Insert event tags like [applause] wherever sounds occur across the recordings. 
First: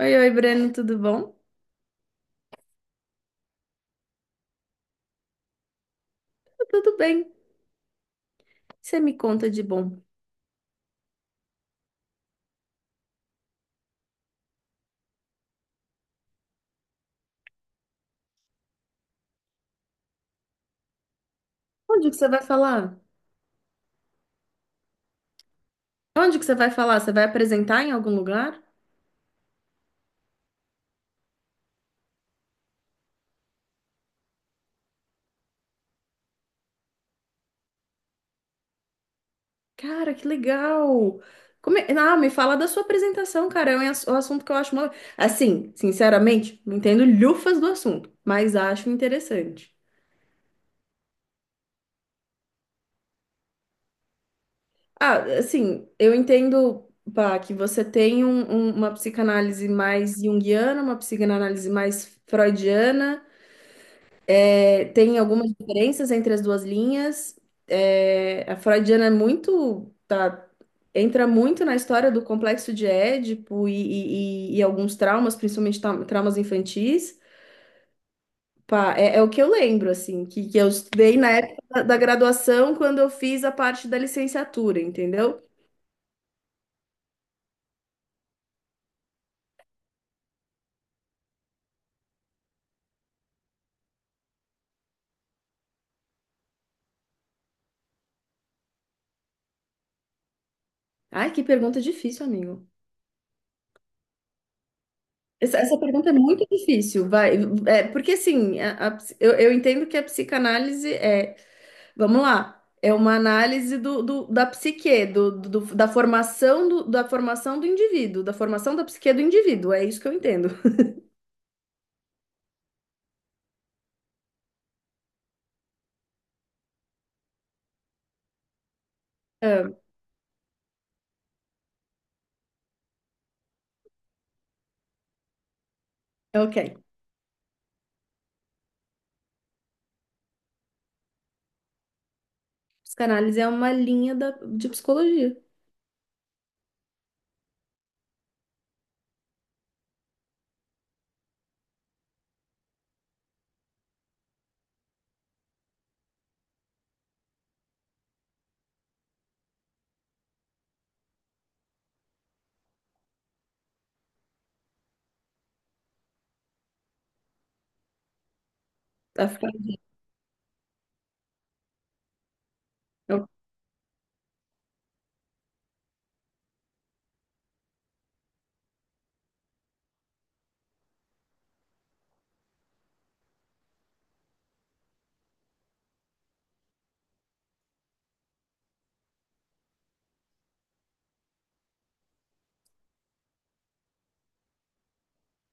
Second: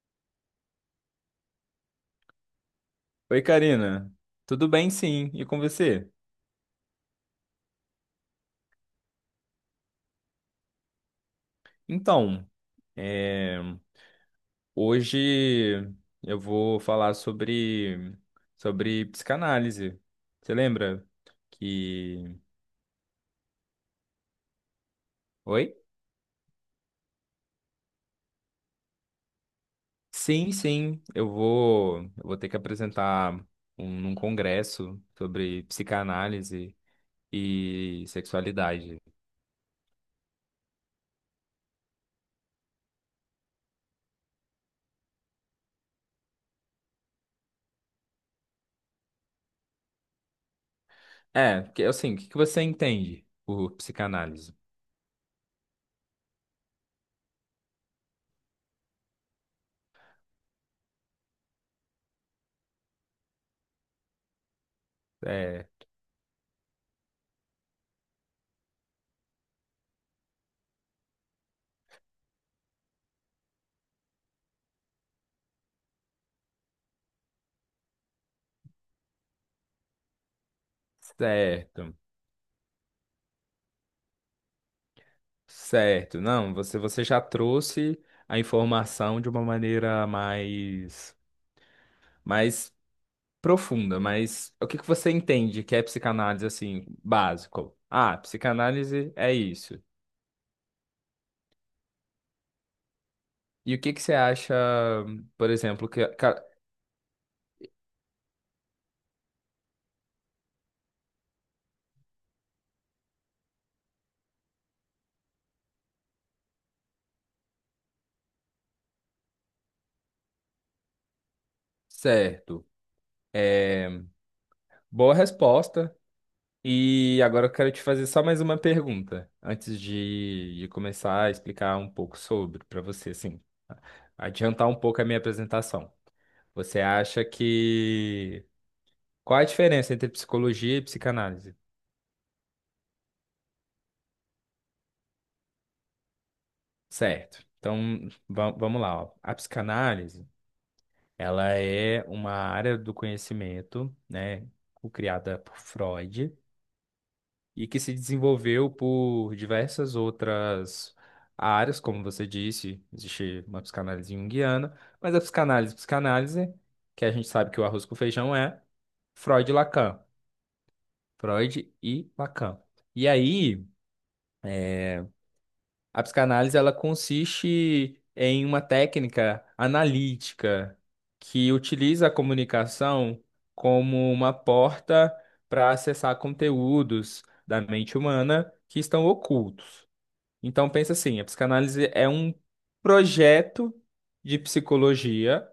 Oi, oi, Breno, tudo bom? Oi, Karina. Tudo bem, sim. E com você? Tá tudo bem. Você me conta de bom. Então, é, hoje eu vou falar sobre psicanálise. Você lembra Onde que você que... vai falar? Oi? Onde que você vai falar? Você vai apresentar em algum lugar? Sim, sim. Eu vou ter que apresentar um, num congresso sobre psicanálise e sexualidade. Cara, que legal! Ah, me fala da sua apresentação, cara. É um um assunto que eu acho... Assim, sinceramente, não entendo lhufas do assunto, mas acho interessante. É, porque assim, o que que você entende por psicanálise? Ah, assim, eu entendo, pá, que você tem uma psicanálise mais junguiana, uma psicanálise mais freudiana. Tem algumas É, diferenças entre as duas linhas. É, a freudiana é muito, tá, entra muito na história do complexo de Édipo e alguns traumas, principalmente traumas infantis. Pá, é, é o que eu lembro, assim, que, eu estudei na época certo. da graduação, quando eu fiz a parte da licenciatura, entendeu? Certo, não, você já trouxe a informação de uma maneira mais profunda, mas o que que você entende que é psicanálise assim, básico? Ah, psicanálise é isso. Ai, que pergunta difícil, amigo. E o que que você acha, por Essa exemplo, pergunta é muito difícil, vai. É, porque assim, eu entendo que a psicanálise é... Vamos lá. É uma análise da psique, da formação da formação do indivíduo, da formação da psique do indivíduo. É isso que eu entendo. certo, é boa resposta. E agora eu quero te fazer só mais uma pergunta, É, antes de começar a explicar um pouco sobre, para você, assim, adiantar um pouco a minha apresentação. ok. Você acha que... Qual a diferença entre psicologia e psicanálise? Psicanálise é uma linha de psicologia. Certo. Então, vamos lá, ó. A psicanálise, ela é uma área do conhecimento, né, criada por Freud, e que se desenvolveu por diversas outras áreas, como você disse, existe uma psicanálise junguiana, mas a psicanálise, psicanálise, que a gente sabe que o arroz com feijão é Tá? Freud e Lacan, Freud e Lacan. E É. aí, a psicanálise ela consiste em uma técnica analítica que utiliza a comunicação como uma porta para acessar conteúdos da mente humana que estão ocultos. Então pensa assim, a psicanálise é um projeto de psicologia,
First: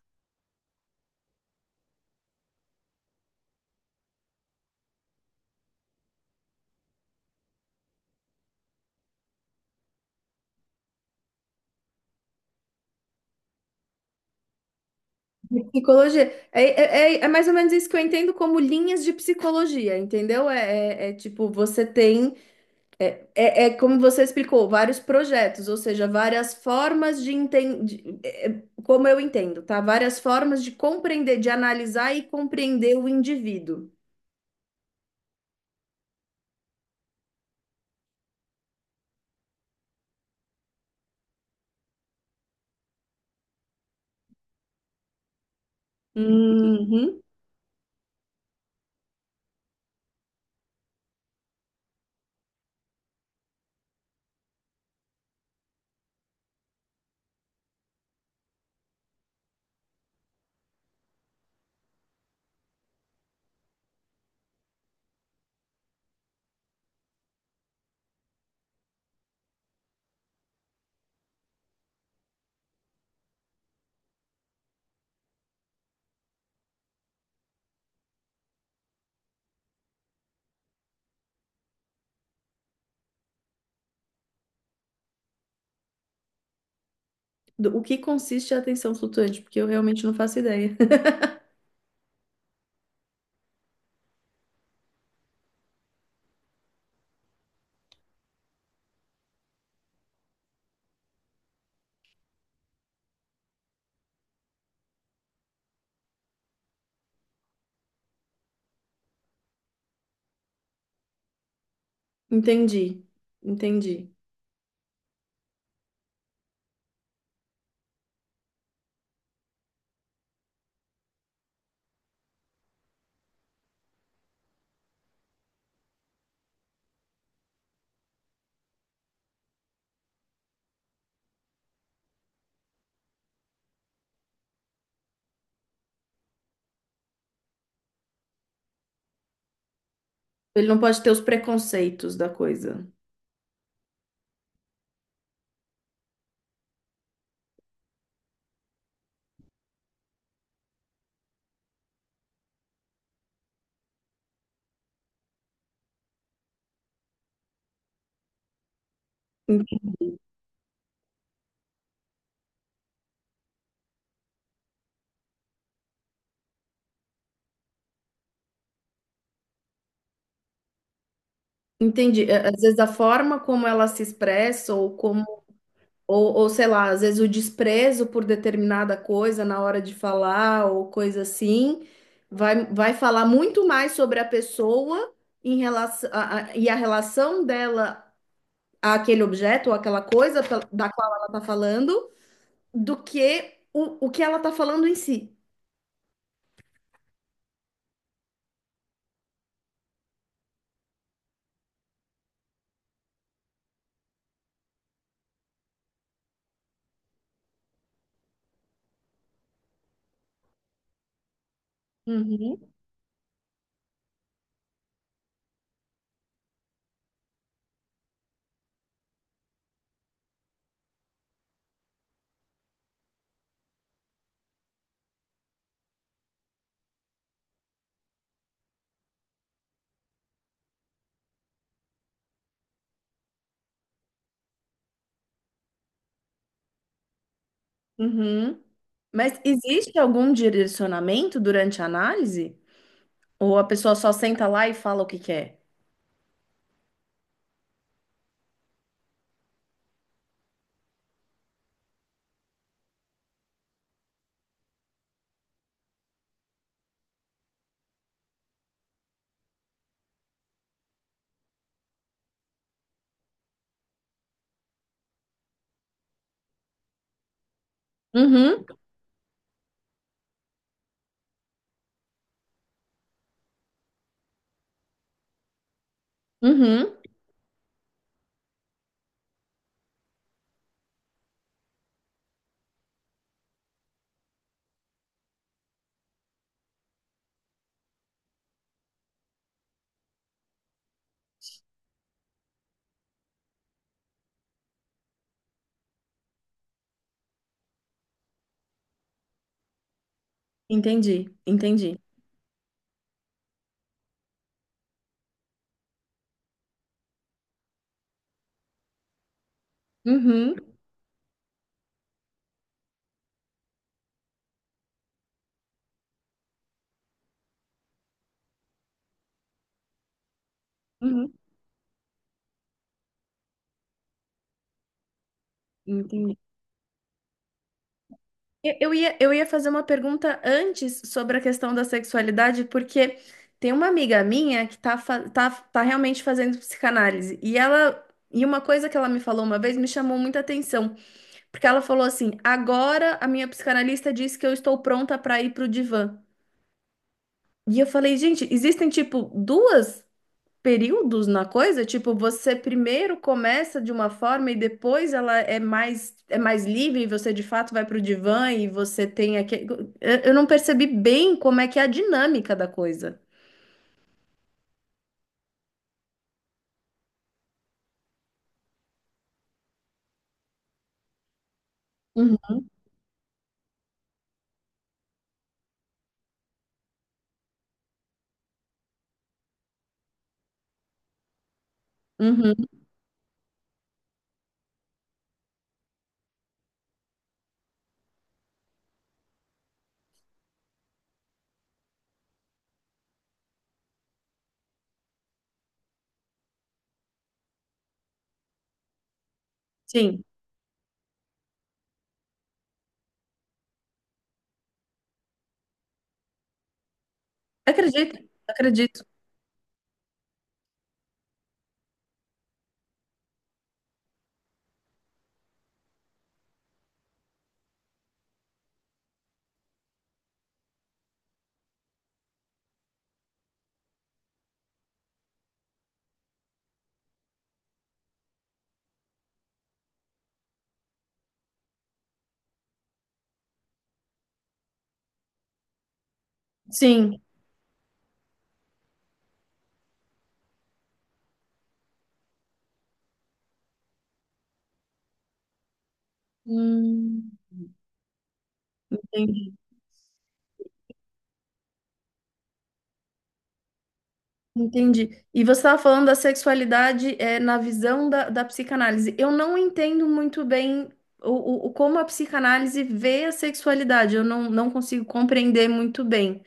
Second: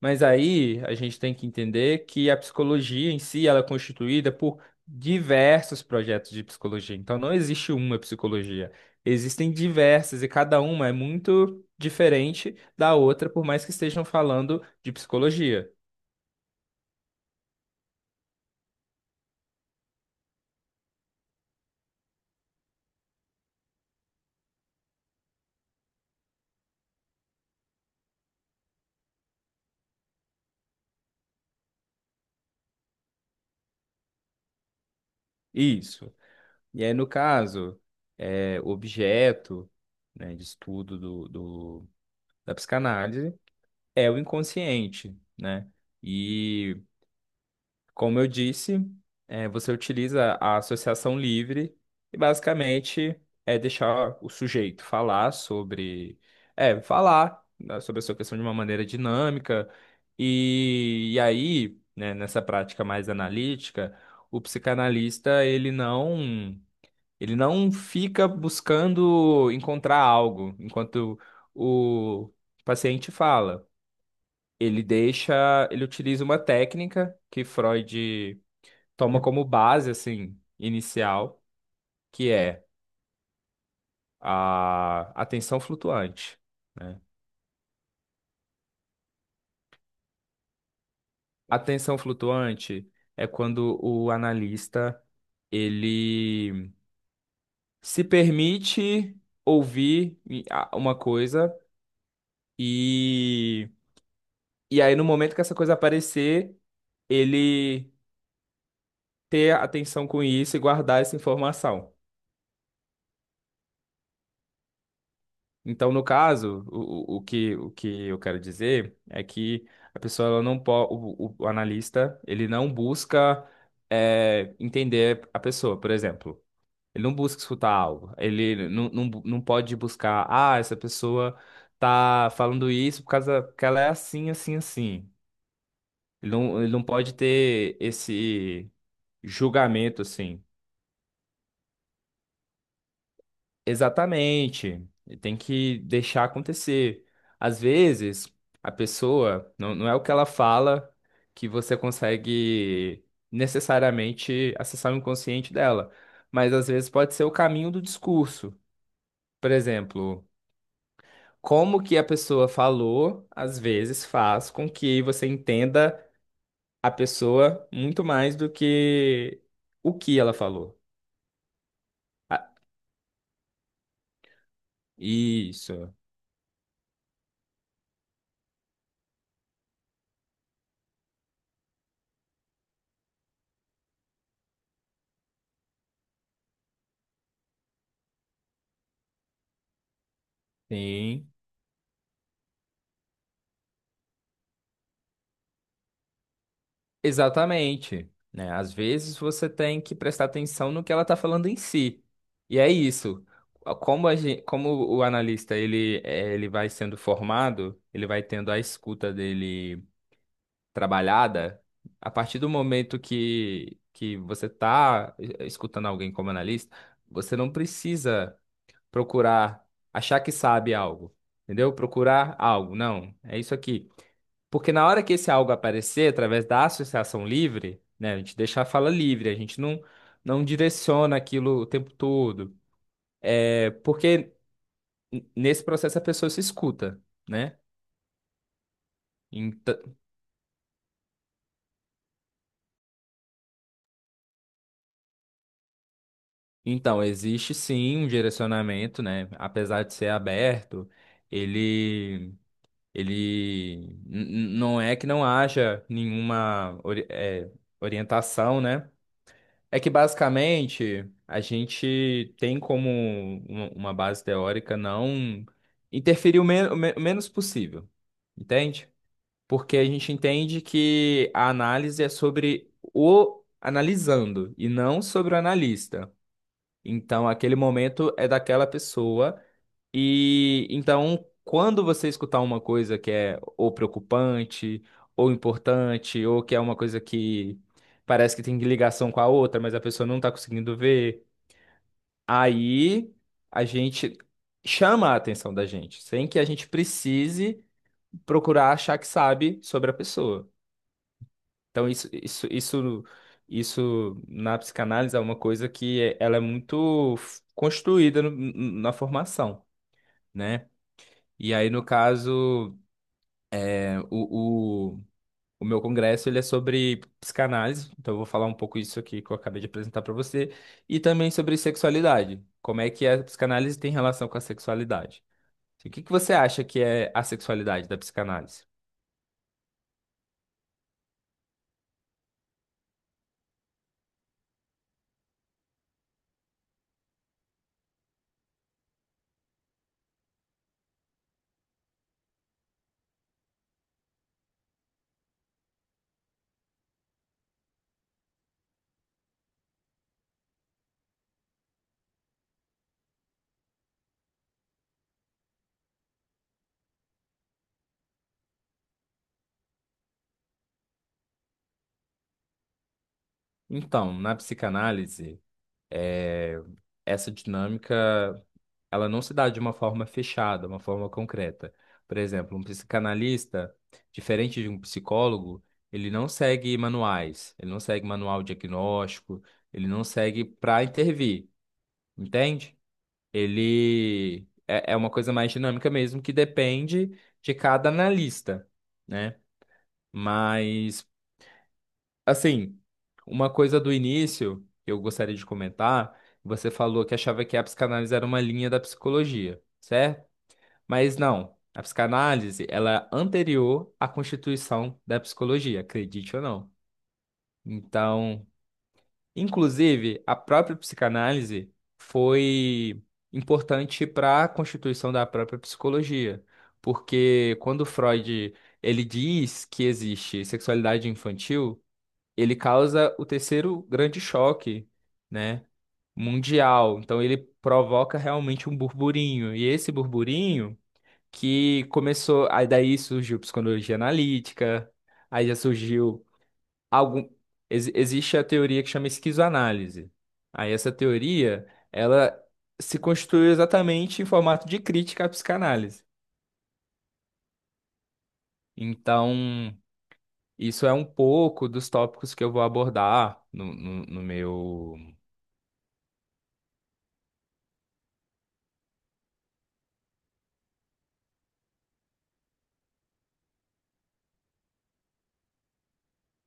mas aí a gente tem que entender que a psicologia em si ela é constituída por diversos projetos de psicologia. Então não existe uma psicologia. Existem diversas e cada uma é muito diferente da outra, por mais que estejam falando de psicologia. Psicologia. É, é, é mais ou menos isso que eu entendo como linhas de psicologia, entendeu? É, é, é tipo, você tem... É, é como você explicou, vários projetos, ou seja, várias formas de entender, como eu entendo, tá? Várias formas de compreender, de analisar e compreender o indivíduo. Isso. E aí, no caso, é, o objeto, né, de estudo da psicanálise é o inconsciente, né? E, Uhum. como eu disse, é, você utiliza a associação livre e basicamente é deixar o sujeito falar sobre, é, falar né, sobre a sua questão de uma maneira dinâmica. E aí, né, nessa prática mais analítica, o psicanalista, ele não fica buscando encontrar algo enquanto o paciente fala, ele deixa, ele utiliza uma técnica que Freud toma como base assim inicial, que é a atenção flutuante, né? O que consiste a atenção flutuante? Porque eu realmente não faço ideia. [laughs] A atenção flutuante é quando o analista ele se permite ouvir uma coisa e e aí no momento que essa coisa aparecer, ele ter atenção com isso e guardar essa informação. Entendi, entendi. Então, no caso, o que eu quero dizer é que a pessoa ela não pode, o analista, ele não busca entender a pessoa, por exemplo. Ele não busca escutar algo. Ele não pode buscar, ah, essa pessoa tá falando isso por causa que ela é assim, assim, assim. Ele não pode ter esse julgamento, assim. Ele não pode ter os preconceitos da coisa. Exatamente. E tem que deixar acontecer. Às vezes, a pessoa, não, não é o que ela fala que você consegue necessariamente acessar o inconsciente dela, mas às vezes pode ser o caminho do discurso. Por En- exemplo, como que a pessoa falou, às vezes faz com que você entenda a pessoa muito mais do que o que ela falou. Entendi. É, Ah, às vezes a forma como ela se expressa ou como... isso. Ou sei lá, às vezes o desprezo por determinada coisa na hora de falar ou coisa assim, vai, vai falar muito mais sobre a pessoa em relação e a relação dela àquele objeto ou aquela coisa da qual ela Sim. está falando do que o que ela está falando em si. Exatamente, né? Às vezes você tem que prestar atenção no que ela está falando em si. E é isso. Como a gente, como o analista ele, ele vai sendo formado, ele vai tendo a escuta dele trabalhada, a partir do Uhum. momento que você está escutando alguém como analista, você não precisa procurar achar que sabe algo, entendeu? Procurar algo, não. É isso aqui. Porque na hora que esse algo aparecer, através da associação livre, né, a gente deixa a fala livre, a gente não, não direciona aquilo o tempo todo. É porque nesse processo a pessoa se escuta, né? Uhum. Mas Enta- existe algum direcionamento durante a análise? Ou a pessoa só senta lá e fala o que quer? Então, existe sim um direcionamento, né? Apesar de ser aberto, ele, ele não é que não haja nenhuma orientação, né? É que basicamente a gente tem como uma base teórica não interferir o, o menos possível, Uhum, entende? Porque a gente entende que a análise é sobre o analisando e não sobre o analista. uhum. Então, aquele momento é daquela pessoa e então, quando você escutar uma coisa que é ou preocupante, ou importante, ou que é uma coisa que parece que tem ligação com a outra, mas a pessoa não está conseguindo ver, aí a gente chama a atenção da gente, sem que a gente precise procurar achar que sabe sobre a pessoa. Entendi, Então, entendi. isso na psicanálise é uma coisa que ela é muito construída na formação, Uhum, né? E aí, no caso. O, o, o meu congresso ele é sobre psicanálise, então eu vou falar um pouco isso aqui que eu acabei de apresentar para você, e também uhum, sobre sexualidade. Como é que a psicanálise tem relação com a sexualidade? O que que você entendi. acha que é a sexualidade da psicanálise? Eu ia fazer uma pergunta antes sobre a questão da sexualidade, porque tem uma amiga minha que tá, fa- tá, tá realmente fazendo psicanálise, e ela. E uma coisa que ela me falou uma vez me chamou muita atenção, porque ela falou assim: agora a minha psicanalista disse que eu estou pronta para ir pro divã. E eu falei, gente, existem tipo duas períodos na coisa? Tipo, você primeiro começa de uma forma e depois ela é mais livre e você de fato vai para o divã e você tem aquele... Eu não percebi bem como é que é a dinâmica da coisa. Então, na psicanálise. É, essa dinâmica, ela não se dá de uma forma fechada, uma forma concreta. Por Uhum. exemplo, um psicanalista, diferente de um psicólogo, ele não segue manuais, ele não segue manual diagnóstico, ele não segue para intervir, Uhum, entende? Ele é, é uma coisa mais dinâmica mesmo, que depende de cada analista, né? Mas assim, uma coisa do início que eu gostaria de comentar, você falou que achava que a psicanálise era uma linha da psicologia, sim. certo? Mas não, a psicanálise, ela é anterior à constituição da psicologia, acredite ou não. Acredito, Então, acredito. inclusive, a própria psicanálise foi importante para a constituição da própria psicologia, porque quando Freud, ele diz que existe sexualidade infantil, ele causa o terceiro grande choque, né, mundial. Então ele provoca realmente um burburinho. E esse burburinho que começou, aí daí surgiu psicologia analítica, aí já surgiu Sim. algum existe a teoria que chama esquizoanálise. Aí essa teoria, ela se construiu exatamente em formato de crítica à psicanálise. Hum. Entendi. Então, isso é um pouco dos tópicos que eu vou abordar no meu. Entendi. E você estava falando da sexualidade, é, na visão da psicanálise. Eu não entendo muito bem como a psicanálise vê a sexualidade. Eu não, não consigo compreender muito bem.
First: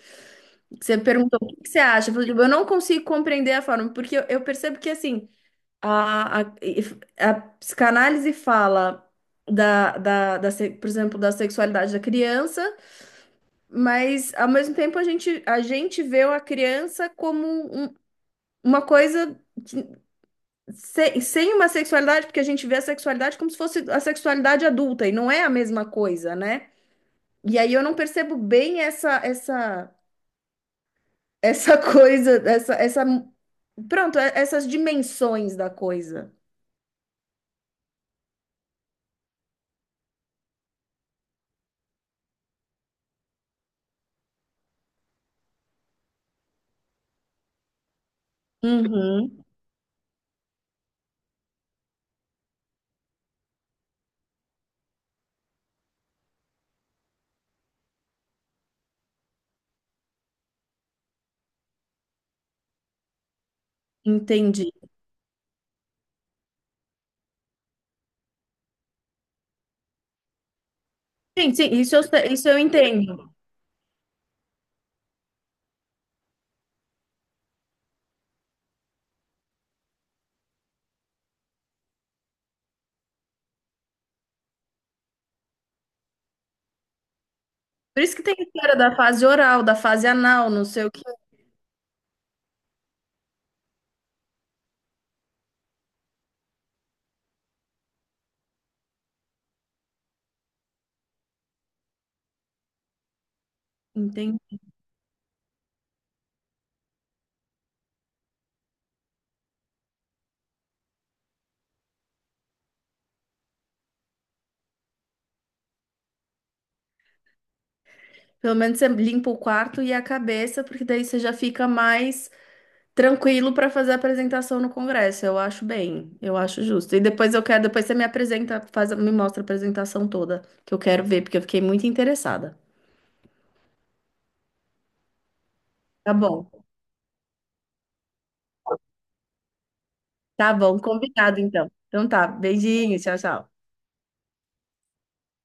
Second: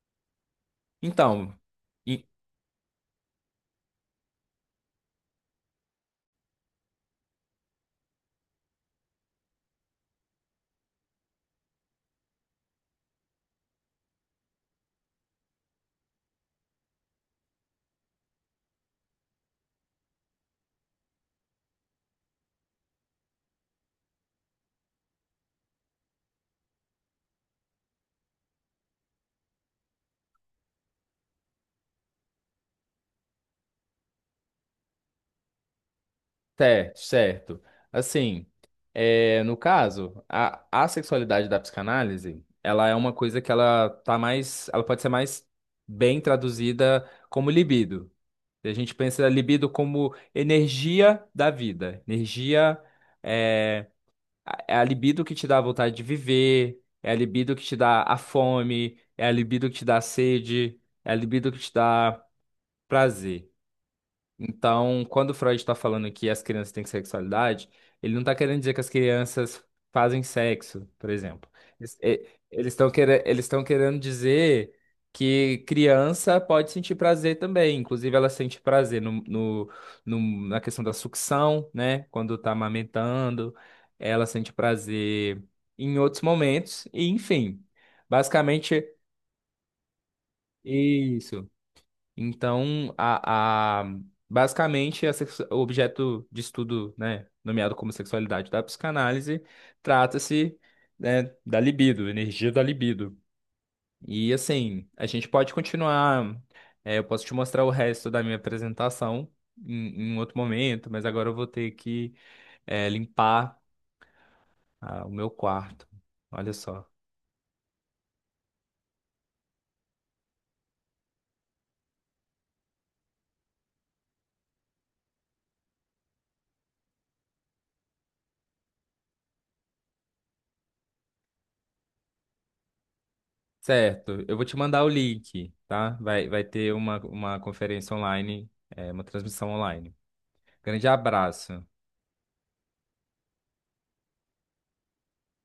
Você perguntou o que Então, que você acha. Eu e- falei: "Tipo, eu não consigo compreender a forma, porque eu percebo que assim a, a, a psicanálise fala da, por exemplo, da sexualidade da criança, mas ao mesmo tempo a gente vê a criança como uma coisa. Sem, sem uma sexualidade, porque a gente vê a sexualidade como se fosse a sexualidade adulta, e não é a mesma coisa, né? E aí eu não percebo bem essa [laughs] coisa, pronto, essas dimensões da coisa. Certo. Assim, é, no caso, a sexualidade da psicanálise, ela é uma coisa que ela tá mais, ela pode ser mais bem traduzida como libido. E a gente pensa Uhum, libido como energia da vida, energia é, é a libido que te dá a vontade de viver, é a libido que te dá a fome, é a libido que te dá a sede, é a libido que te dá prazer. entendi. Então, quando Freud está falando que as crianças têm sexualidade, ele não está querendo dizer que as crianças fazem sexo, por exemplo. Sim, sim, isso eu, isso eu entendo. Eles estão querendo dizer que criança pode sentir prazer também. Inclusive, ela sente prazer na questão da sucção, né? Quando está amamentando, ela sente prazer em outros momentos, e enfim. Por isso que tem história Basicamente, da fase oral, da fase anal, não sei o que. isso. Então, basicamente, o objeto de estudo, né, nomeado como sexualidade da psicanálise, trata-se, né, da libido, energia da libido. E Entende? assim, a gente pode continuar. É, eu posso te mostrar o resto da minha apresentação em um outro momento, mas agora eu vou ter que, é, limpar, ah, o meu quarto. Olha só. Pelo menos você limpa o quarto e a cabeça, porque daí você já fica mais tranquilo para fazer a apresentação no Congresso. Eu acho bem, eu acho justo. E depois eu quero, depois você me apresenta, faz, me mostra a apresentação toda, que eu quero ver, porque eu fiquei muito interessada. Certo, eu vou te mandar o link, tá? Tá Vai bom, ter uma conferência online, é, uma transmissão online. tá bom, Grande combinado abraço. então. Então tá, beijinho, tchau, tchau.